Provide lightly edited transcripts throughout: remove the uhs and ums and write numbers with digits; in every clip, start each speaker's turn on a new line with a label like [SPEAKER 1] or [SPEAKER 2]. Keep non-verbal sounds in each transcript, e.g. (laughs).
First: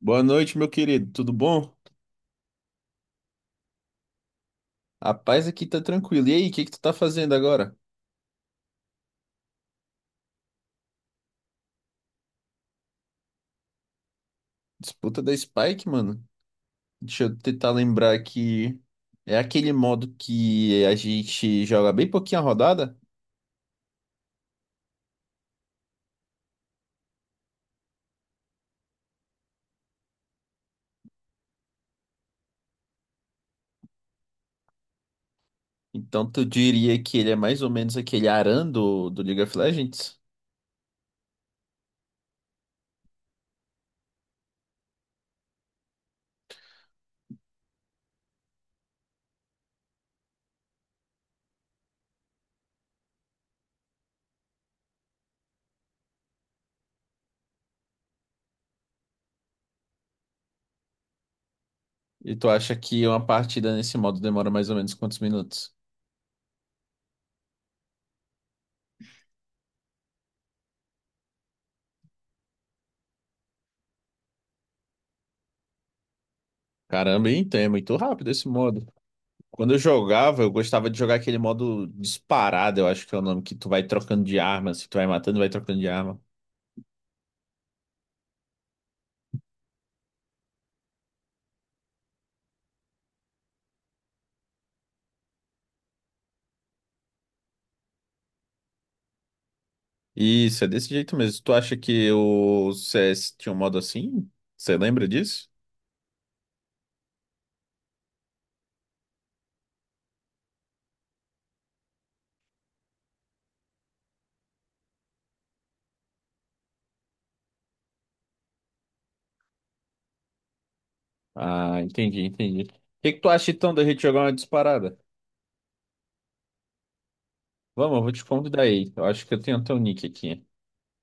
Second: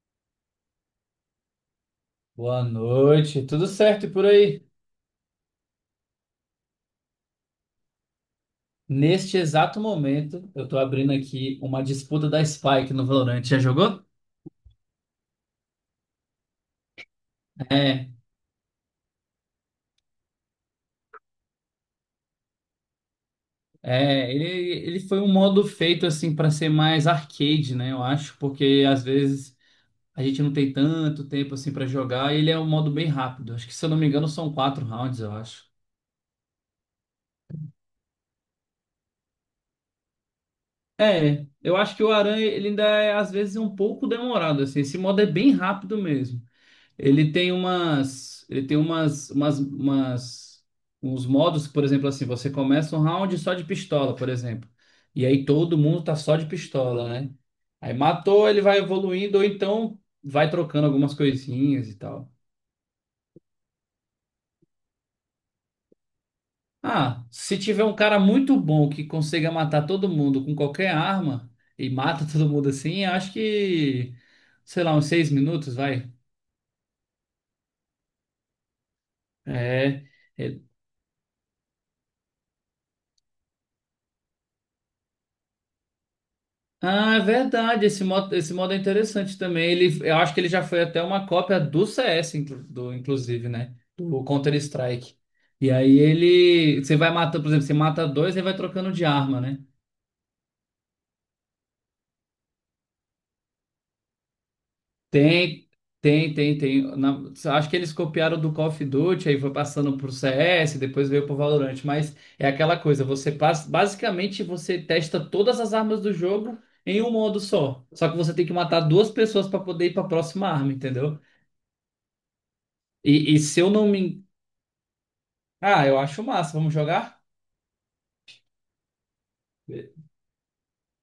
[SPEAKER 1] Boa noite, meu querido. Tudo bom?
[SPEAKER 2] Boa noite, tudo certo e por aí?
[SPEAKER 1] A paz aqui tá tranquilo. E aí, o que que tu tá fazendo agora?
[SPEAKER 2] Neste exato momento, eu tô abrindo aqui uma disputa da Spike no Valorant. Já jogou?
[SPEAKER 1] Disputa da Spike, mano? Deixa eu tentar
[SPEAKER 2] É,
[SPEAKER 1] lembrar que é aquele modo que a gente joga bem pouquinho a rodada.
[SPEAKER 2] é, ele, ele foi um modo feito assim para ser mais arcade, né? Eu acho, porque às vezes a gente não tem tanto tempo assim para jogar e ele é um modo bem rápido. Acho que se eu não me engano são quatro rounds, eu acho.
[SPEAKER 1] Então tu diria que ele é mais ou menos aquele Aran do League of Legends?
[SPEAKER 2] É, eu acho que o Aranha ele ainda é às vezes um pouco demorado assim. Esse modo é bem rápido mesmo. Ele tem umas, umas, umas, uns modos, por exemplo, assim, você começa um round só de pistola, por exemplo. E aí todo mundo tá só de pistola, né? Aí matou, ele vai evoluindo, ou então vai trocando algumas coisinhas e tal.
[SPEAKER 1] E tu acha que uma partida nesse modo demora mais ou menos quantos minutos?
[SPEAKER 2] Ah, se tiver um cara muito bom que consiga matar todo mundo com qualquer arma e mata (laughs) todo mundo assim, acho que, sei lá, uns seis minutos, vai.
[SPEAKER 1] Caramba, hein? Então é muito rápido esse modo. Quando eu jogava, eu
[SPEAKER 2] É.
[SPEAKER 1] gostava de jogar aquele modo disparado, eu acho que é o nome, que tu vai trocando de arma, se tu vai matando, vai trocando de arma.
[SPEAKER 2] Ah, é verdade. Esse modo é interessante também. Ele, eu acho que ele já foi até uma cópia do CS, inclusive, né? Do Counter-Strike. E aí ele. Você vai matando, por exemplo, você mata dois e vai trocando de arma, né?
[SPEAKER 1] Isso, é desse jeito mesmo. Tu acha que o CS tinha um modo assim? Você lembra disso?
[SPEAKER 2] Tem, tem, tem, tem. Na- Acho que eles copiaram do Call of Duty, aí foi passando pro CS, depois veio pro Valorant. Mas é aquela coisa, você passa. Basicamente, você testa todas as armas do jogo em um modo só. Só que você tem que matar duas pessoas para poder ir para a próxima arma, entendeu?
[SPEAKER 1] Ah, entendi, entendi. O que que tu
[SPEAKER 2] E
[SPEAKER 1] acha
[SPEAKER 2] se eu
[SPEAKER 1] então da
[SPEAKER 2] não
[SPEAKER 1] gente jogar
[SPEAKER 2] me.
[SPEAKER 1] uma disparada?
[SPEAKER 2] Ah, eu acho massa, vamos jogar?
[SPEAKER 1] Vamos, eu vou te convidar aí. Eu acho que eu tenho até o
[SPEAKER 2] Be-
[SPEAKER 1] nick aqui.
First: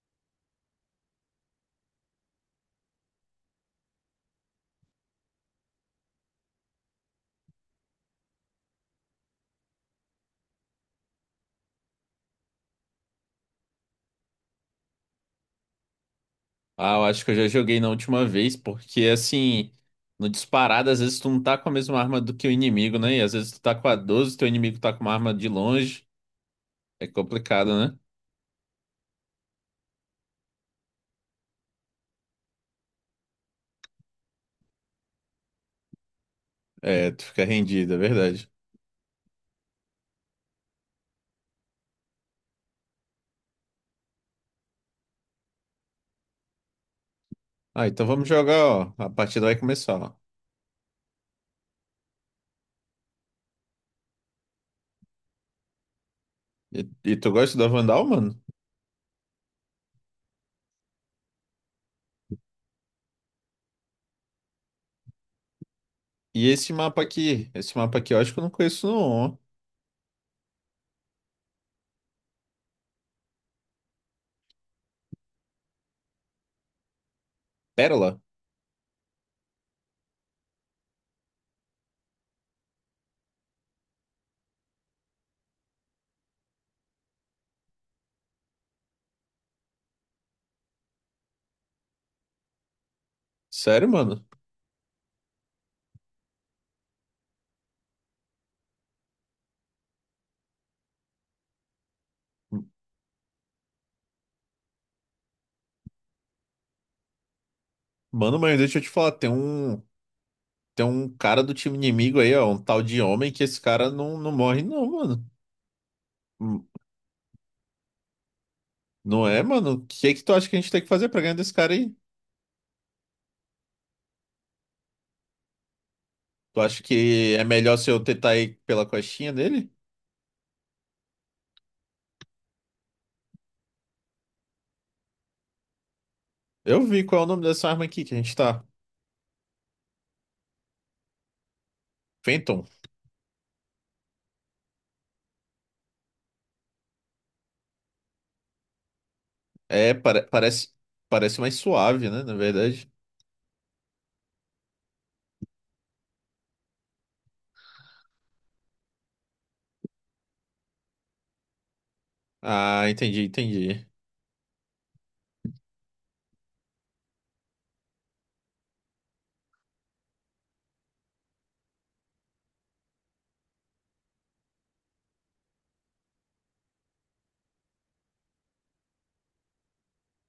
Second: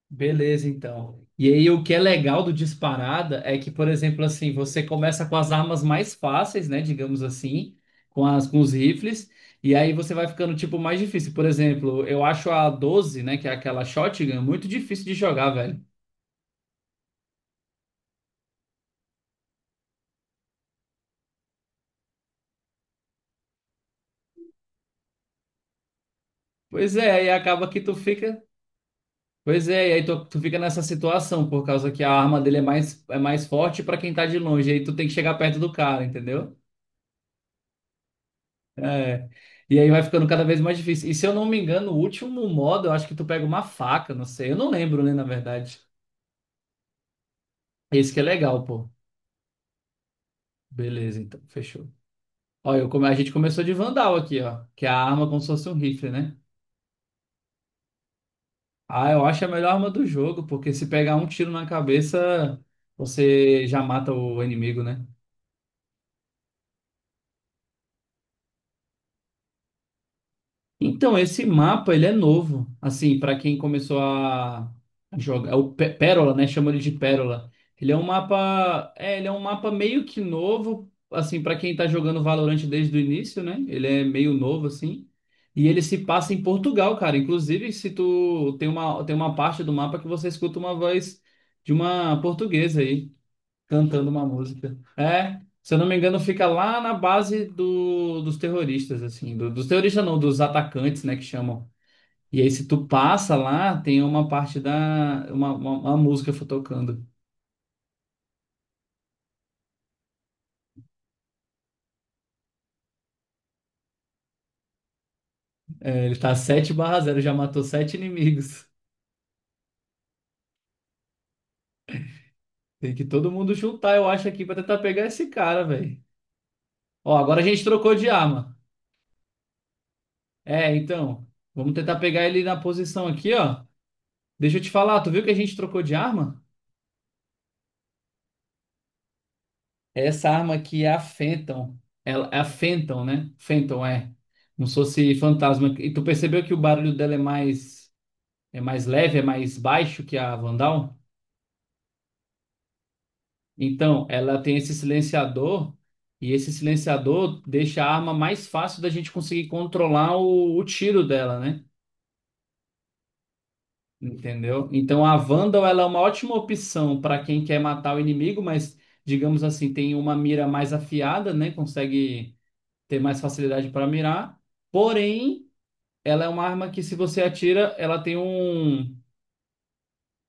[SPEAKER 2] Beleza, então. E aí, o que é legal do disparada é que, por exemplo, assim, você começa com as armas mais fáceis, né? Digamos assim, com os rifles, e aí você vai ficando, tipo, mais difícil. Por exemplo, eu acho a 12 né? Que é aquela shotgun, muito difícil de jogar, velho.
[SPEAKER 1] Ah, eu acho que eu já joguei na última vez, porque assim, no disparado, às vezes tu não tá com a mesma arma do que o inimigo, né? E às vezes tu tá com a 12, teu inimigo tá com uma arma de longe.
[SPEAKER 2] Pois
[SPEAKER 1] É
[SPEAKER 2] é, aí acaba
[SPEAKER 1] complicado.
[SPEAKER 2] que tu fica. Pois é, e aí tu fica nessa situação, por causa que a arma dele é mais forte pra quem tá de longe, aí tu tem que chegar perto do cara, entendeu?
[SPEAKER 1] É, tu fica rendido, é verdade.
[SPEAKER 2] É. E aí vai ficando cada vez mais difícil. E se eu não me engano, o último modo, eu acho que tu pega uma faca, não sei. Eu não lembro, né, na verdade.
[SPEAKER 1] Ah, então
[SPEAKER 2] Esse que é
[SPEAKER 1] vamos jogar,
[SPEAKER 2] legal, pô.
[SPEAKER 1] ó. A partida vai começar, ó.
[SPEAKER 2] Beleza, então, fechou. Ó, a gente começou de Vandal aqui, ó. Que é a arma como se fosse um rifle, né?
[SPEAKER 1] E, e tu gosta da Vandal, mano?
[SPEAKER 2] Ah, eu acho a melhor arma do jogo, porque se pegar um tiro na cabeça, você já mata o inimigo, né?
[SPEAKER 1] E esse mapa aqui? Esse mapa aqui eu acho que eu não conheço, não, ó.
[SPEAKER 2] Então, esse mapa, ele é novo, assim, para quem começou a jogar, é o Pérola, né, chama ele de Pérola. Ele é um
[SPEAKER 1] Pérola.
[SPEAKER 2] mapa, é, ele é um mapa meio que novo, assim, para quem tá jogando Valorant desde o início, né? Ele é meio novo assim. E ele se passa em Portugal, cara. Inclusive, se tu tem uma parte do mapa que você escuta uma voz de uma portuguesa aí
[SPEAKER 1] Sério,
[SPEAKER 2] cantando
[SPEAKER 1] mano?
[SPEAKER 2] uma música. É, se eu não me engano, fica lá na base dos terroristas, assim, dos terroristas não, dos atacantes, né, que chamam. E aí, se tu passa lá, tem uma parte da, uma música tocando.
[SPEAKER 1] Mano, mas deixa eu te falar, tem um cara do time inimigo aí, ó. Um tal de homem que esse cara não morre, não, mano.
[SPEAKER 2] É, ele tá
[SPEAKER 1] Hum.
[SPEAKER 2] sete barra zero, já matou sete inimigos.
[SPEAKER 1] Não é, mano? O que é que tu acha que a gente tem que fazer pra ganhar desse cara aí?
[SPEAKER 2] Tem que todo mundo juntar, eu acho, aqui pra tentar pegar esse cara, velho.
[SPEAKER 1] Tu acha
[SPEAKER 2] Ó,
[SPEAKER 1] que
[SPEAKER 2] agora
[SPEAKER 1] é
[SPEAKER 2] a gente
[SPEAKER 1] melhor se
[SPEAKER 2] trocou
[SPEAKER 1] eu
[SPEAKER 2] de
[SPEAKER 1] tentar
[SPEAKER 2] arma.
[SPEAKER 1] ir pela costinha dele?
[SPEAKER 2] É, então, vamos tentar pegar ele na posição aqui, ó. Deixa eu te falar, tu viu que a gente trocou de arma?
[SPEAKER 1] Eu vi qual é o nome dessa arma aqui que a gente tá.
[SPEAKER 2] Essa arma aqui é a Fenton. É a
[SPEAKER 1] Phantom.
[SPEAKER 2] Fenton, né? Fenton é. Como se fosse fantasma. E tu percebeu que o barulho dela é mais leve, é mais
[SPEAKER 1] É,
[SPEAKER 2] baixo que a
[SPEAKER 1] parece,
[SPEAKER 2] Vandal?
[SPEAKER 1] parece mais suave, né? Na verdade.
[SPEAKER 2] Então, ela tem esse silenciador. E esse silenciador deixa a arma mais fácil da gente conseguir controlar o tiro dela, né?
[SPEAKER 1] Ah, entendi, entendi.
[SPEAKER 2] Entendeu? Então, a Vandal, ela é uma ótima opção para quem quer matar o inimigo, mas, digamos assim, tem uma mira mais afiada, né? Consegue ter mais facilidade para mirar. Porém, ela é uma arma que, se você atira, ela tem um.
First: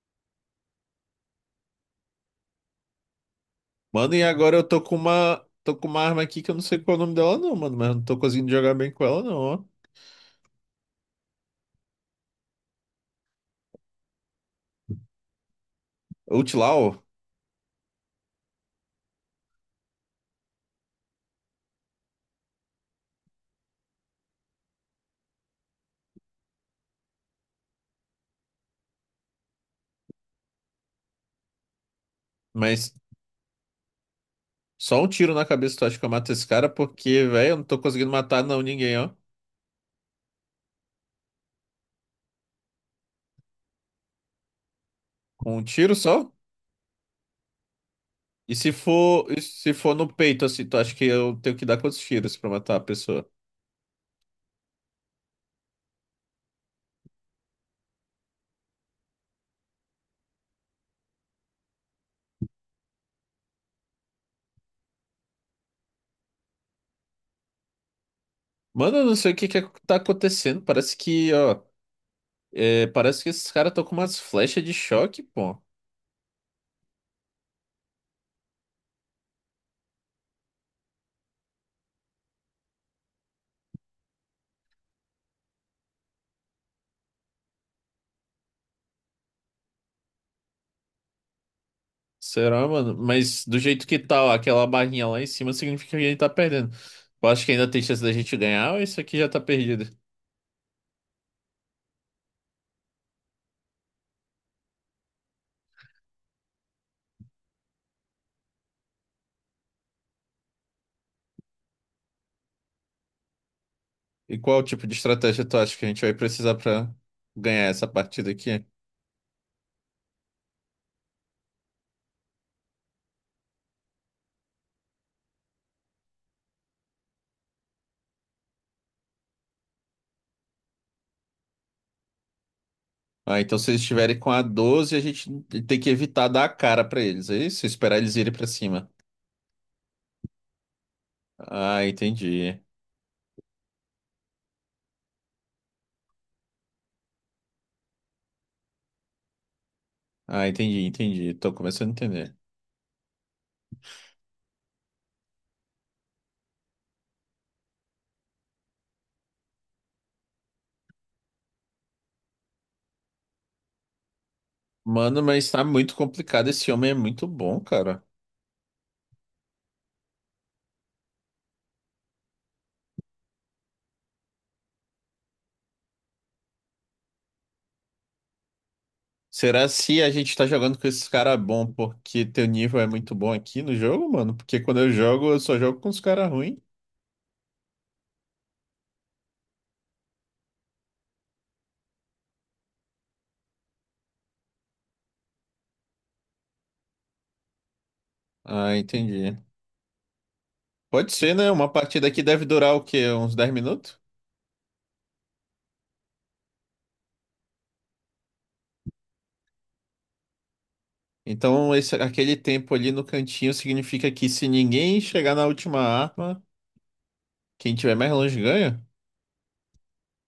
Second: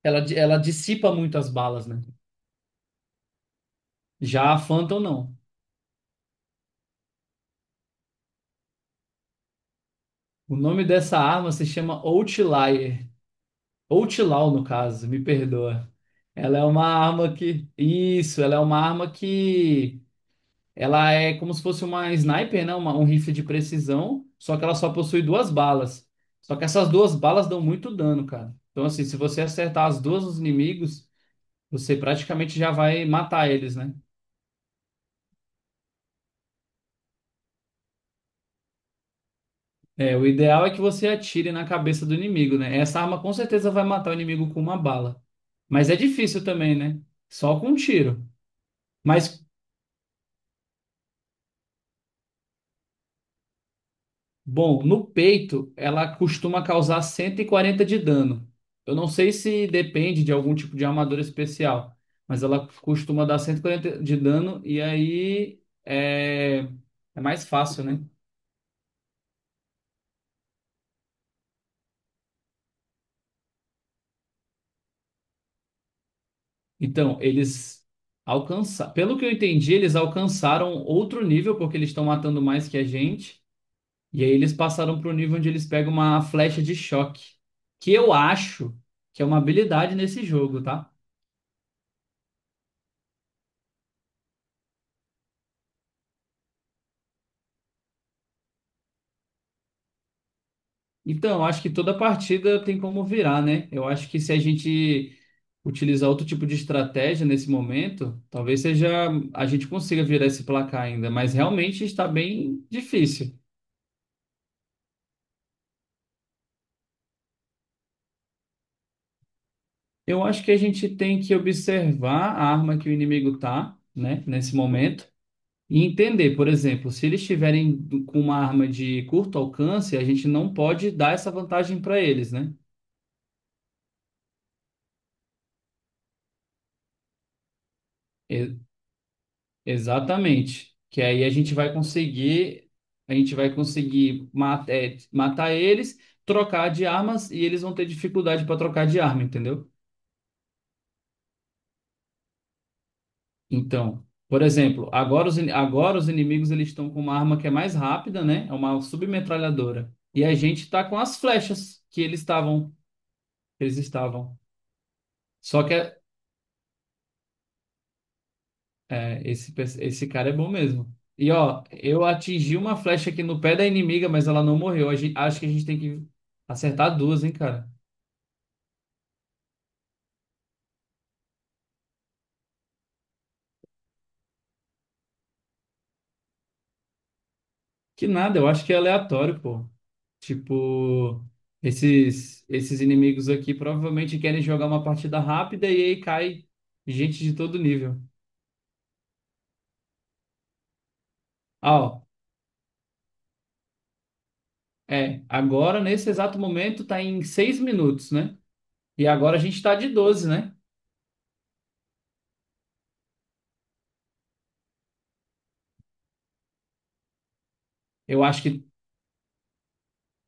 [SPEAKER 2] Ela dissipa muito as balas, né?
[SPEAKER 1] Mano, e
[SPEAKER 2] Já
[SPEAKER 1] agora
[SPEAKER 2] a
[SPEAKER 1] eu
[SPEAKER 2] Phantom não.
[SPEAKER 1] tô com uma arma aqui que eu não sei qual é o nome dela, não, mano. Mas eu não tô conseguindo jogar bem com ela, não, ó.
[SPEAKER 2] O nome dessa arma se chama Outlier. Outlaw, no caso, me perdoa. Ela é uma
[SPEAKER 1] Outlaw,
[SPEAKER 2] arma que. Isso, ela é uma arma que. Ela é como se fosse uma sniper, né? Um rifle de precisão, só que ela só possui duas balas. Só que essas duas balas dão muito dano, cara. Então, assim, se você acertar as duas nos inimigos. Você praticamente já
[SPEAKER 1] mas
[SPEAKER 2] vai matar eles, né?
[SPEAKER 1] só um tiro na cabeça tu acha que eu mato esse cara? Porque, velho, eu não tô conseguindo matar, não, ninguém, ó.
[SPEAKER 2] É, o ideal é que você atire na cabeça do inimigo, né? Essa arma com certeza vai matar o inimigo com uma bala.
[SPEAKER 1] Com um
[SPEAKER 2] Mas
[SPEAKER 1] tiro
[SPEAKER 2] é
[SPEAKER 1] só?
[SPEAKER 2] difícil também, né? Só com um tiro.
[SPEAKER 1] E se for, e
[SPEAKER 2] Mas,
[SPEAKER 1] se for no peito, assim, tu acha que eu tenho que dar quantos tiros pra matar a pessoa?
[SPEAKER 2] bom, no peito, ela costuma causar 140 de dano. Eu não sei se depende de algum tipo de armadura especial, mas ela costuma dar 140 de dano e aí é, é mais fácil, né?
[SPEAKER 1] Mano, eu não sei o que que tá acontecendo. Parece que, ó. É, parece que esses caras estão com umas flechas de choque, pô.
[SPEAKER 2] Então, eles alcançaram. Pelo que eu entendi, eles alcançaram outro nível, porque eles estão matando mais que a gente. E aí eles passaram para o nível onde eles pegam uma flecha de choque. Que eu acho que é uma habilidade nesse jogo, tá?
[SPEAKER 1] Será, mano? Mas do jeito que tá ó, aquela barrinha lá em cima, significa que a gente tá perdendo. Eu acho que ainda tem chance da gente ganhar ou isso aqui já tá perdido?
[SPEAKER 2] Então, eu acho que toda partida tem como virar, né? Eu acho que se a gente utilizar outro tipo de estratégia nesse momento, talvez seja a gente consiga virar esse placar ainda. Mas realmente está bem difícil.
[SPEAKER 1] E qual tipo de estratégia tu acha que a gente vai precisar pra ganhar essa partida aqui?
[SPEAKER 2] Eu acho que a gente tem que observar a arma que o inimigo tá, né, nesse momento, e entender, por exemplo, se eles estiverem com uma arma de curto alcance, a gente não pode dar essa vantagem para eles, né?
[SPEAKER 1] Ah, então se eles estiverem com a 12 a gente tem que evitar dar a cara pra eles, é isso? Esperar eles irem pra
[SPEAKER 2] E-
[SPEAKER 1] cima.
[SPEAKER 2] exatamente. Que aí a gente vai
[SPEAKER 1] Ah, entendi.
[SPEAKER 2] conseguir, a gente vai conseguir é, matar eles, trocar de armas e eles vão ter dificuldade para trocar de arma, entendeu?
[SPEAKER 1] Ah, entendi, entendi. Tô começando a entender.
[SPEAKER 2] Então, por exemplo, agora os inimigos eles estão com uma arma que é mais rápida, né? É uma submetralhadora. E a gente tá com as flechas que eles estavam, que eles estavam.
[SPEAKER 1] Mano, mas
[SPEAKER 2] Só
[SPEAKER 1] tá
[SPEAKER 2] que é,
[SPEAKER 1] muito complicado. Esse homem é muito bom, cara.
[SPEAKER 2] é, esse, pe- esse cara é bom mesmo. E ó, eu atingi uma flecha aqui no pé da inimiga, mas ela não morreu. Acho que a gente tem que acertar duas, hein, cara?
[SPEAKER 1] Será se a gente tá jogando com esses caras bom porque teu nível é muito bom aqui no jogo, mano? Porque quando eu jogo, eu só jogo com os caras ruins.
[SPEAKER 2] Que nada, eu acho que é aleatório, pô. Tipo, esses inimigos aqui provavelmente querem jogar uma partida rápida e aí cai gente de todo nível.
[SPEAKER 1] Ah, entendi. Pode ser, né? Uma
[SPEAKER 2] Ah,
[SPEAKER 1] partida
[SPEAKER 2] ó,
[SPEAKER 1] aqui deve durar o quê? Uns 10 minutos?
[SPEAKER 2] é, agora nesse exato momento tá em 6 minutos, né? E agora a gente tá de 12, né?
[SPEAKER 1] Então, esse, aquele tempo ali no cantinho significa que se ninguém chegar na última arma, quem tiver mais
[SPEAKER 2] Eu
[SPEAKER 1] longe
[SPEAKER 2] acho que
[SPEAKER 1] ganha?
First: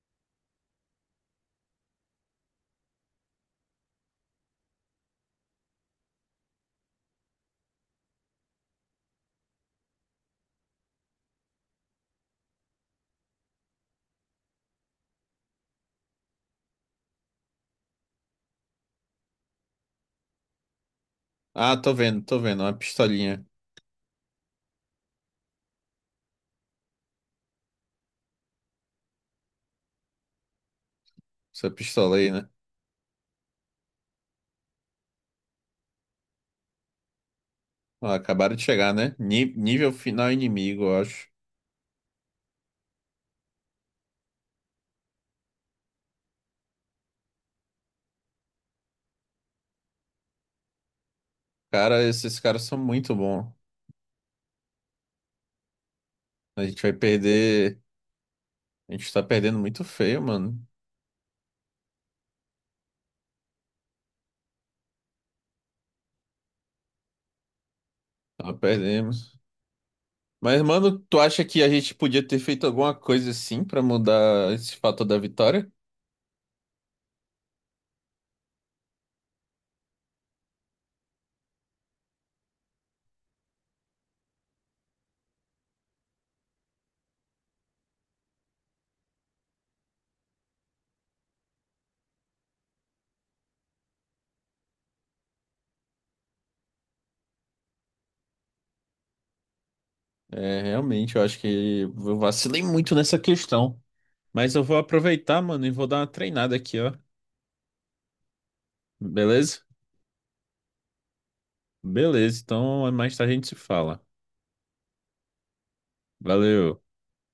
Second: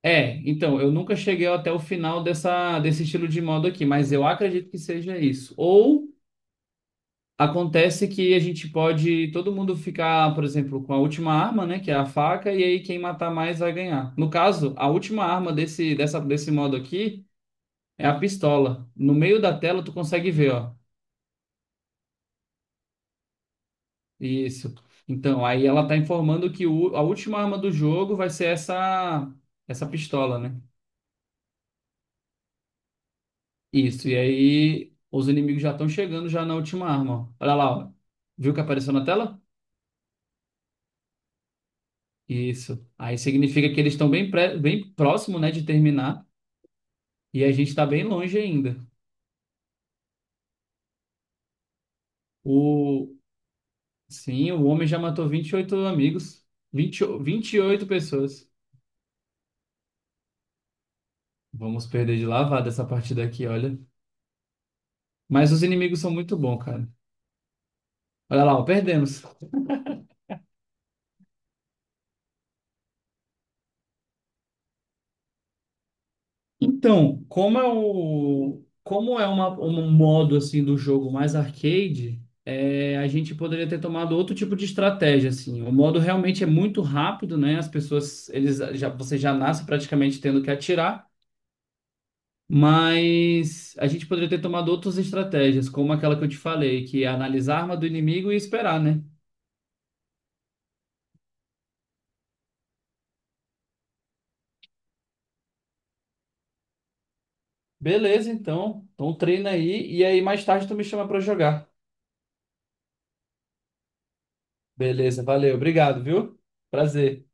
[SPEAKER 2] é, então, eu nunca cheguei até o final dessa desse estilo de modo aqui, mas eu acredito que seja isso. Ou acontece que a gente pode todo mundo ficar, por exemplo, com a última arma, né, que é a faca, e aí quem matar mais vai ganhar. No caso, a última arma desse modo aqui é a pistola. No meio da tela tu consegue ver, ó.
[SPEAKER 1] Ah, tô vendo, tô vendo. Uma pistolinha.
[SPEAKER 2] Isso. Então, aí ela tá informando que a última arma do jogo vai ser essa, essa pistola, né?
[SPEAKER 1] Essa pistola aí, né?
[SPEAKER 2] Isso. E aí os inimigos já estão chegando já na última arma, ó. Olha lá, ó.
[SPEAKER 1] Ó, acabaram
[SPEAKER 2] Viu que
[SPEAKER 1] de chegar,
[SPEAKER 2] apareceu na
[SPEAKER 1] né?
[SPEAKER 2] tela?
[SPEAKER 1] Nível final inimigo, eu acho.
[SPEAKER 2] Isso. Aí significa que eles estão bem, bem próximo, né, de terminar. E a gente está bem longe ainda.
[SPEAKER 1] Cara, esses caras são muito
[SPEAKER 2] O,
[SPEAKER 1] bons.
[SPEAKER 2] sim, o homem já matou 28 amigos,
[SPEAKER 1] A gente vai
[SPEAKER 2] vinte e
[SPEAKER 1] perder.
[SPEAKER 2] oito pessoas.
[SPEAKER 1] A gente tá perdendo muito feio, mano.
[SPEAKER 2] Vamos perder de lavada essa partida aqui, olha. Mas os inimigos são muito bons, cara. Olha
[SPEAKER 1] Tá
[SPEAKER 2] lá, ó, perdemos.
[SPEAKER 1] perdemos. Mas, mano, tu acha que a gente podia ter feito alguma coisa assim pra mudar esse fator da vitória?
[SPEAKER 2] Então, como é uma, um modo assim do jogo mais arcade, é, a gente poderia ter tomado outro tipo de estratégia, assim. O modo realmente é muito rápido, né? As pessoas, eles já, você já nasce praticamente tendo que atirar. Mas a gente poderia ter tomado outras estratégias, como aquela que eu te falei, que é analisar a arma do inimigo e esperar, né?
[SPEAKER 1] É, realmente, eu acho que eu vacilei muito nessa questão. Mas eu vou aproveitar, mano, e vou dar uma treinada aqui, ó.
[SPEAKER 2] Beleza, então. Então treina
[SPEAKER 1] Beleza?
[SPEAKER 2] aí e aí mais tarde tu me chama pra jogar.
[SPEAKER 1] Beleza, então mais tarde a gente se fala.
[SPEAKER 2] Beleza, valeu, obrigado, viu?
[SPEAKER 1] Valeu.
[SPEAKER 2] Prazer.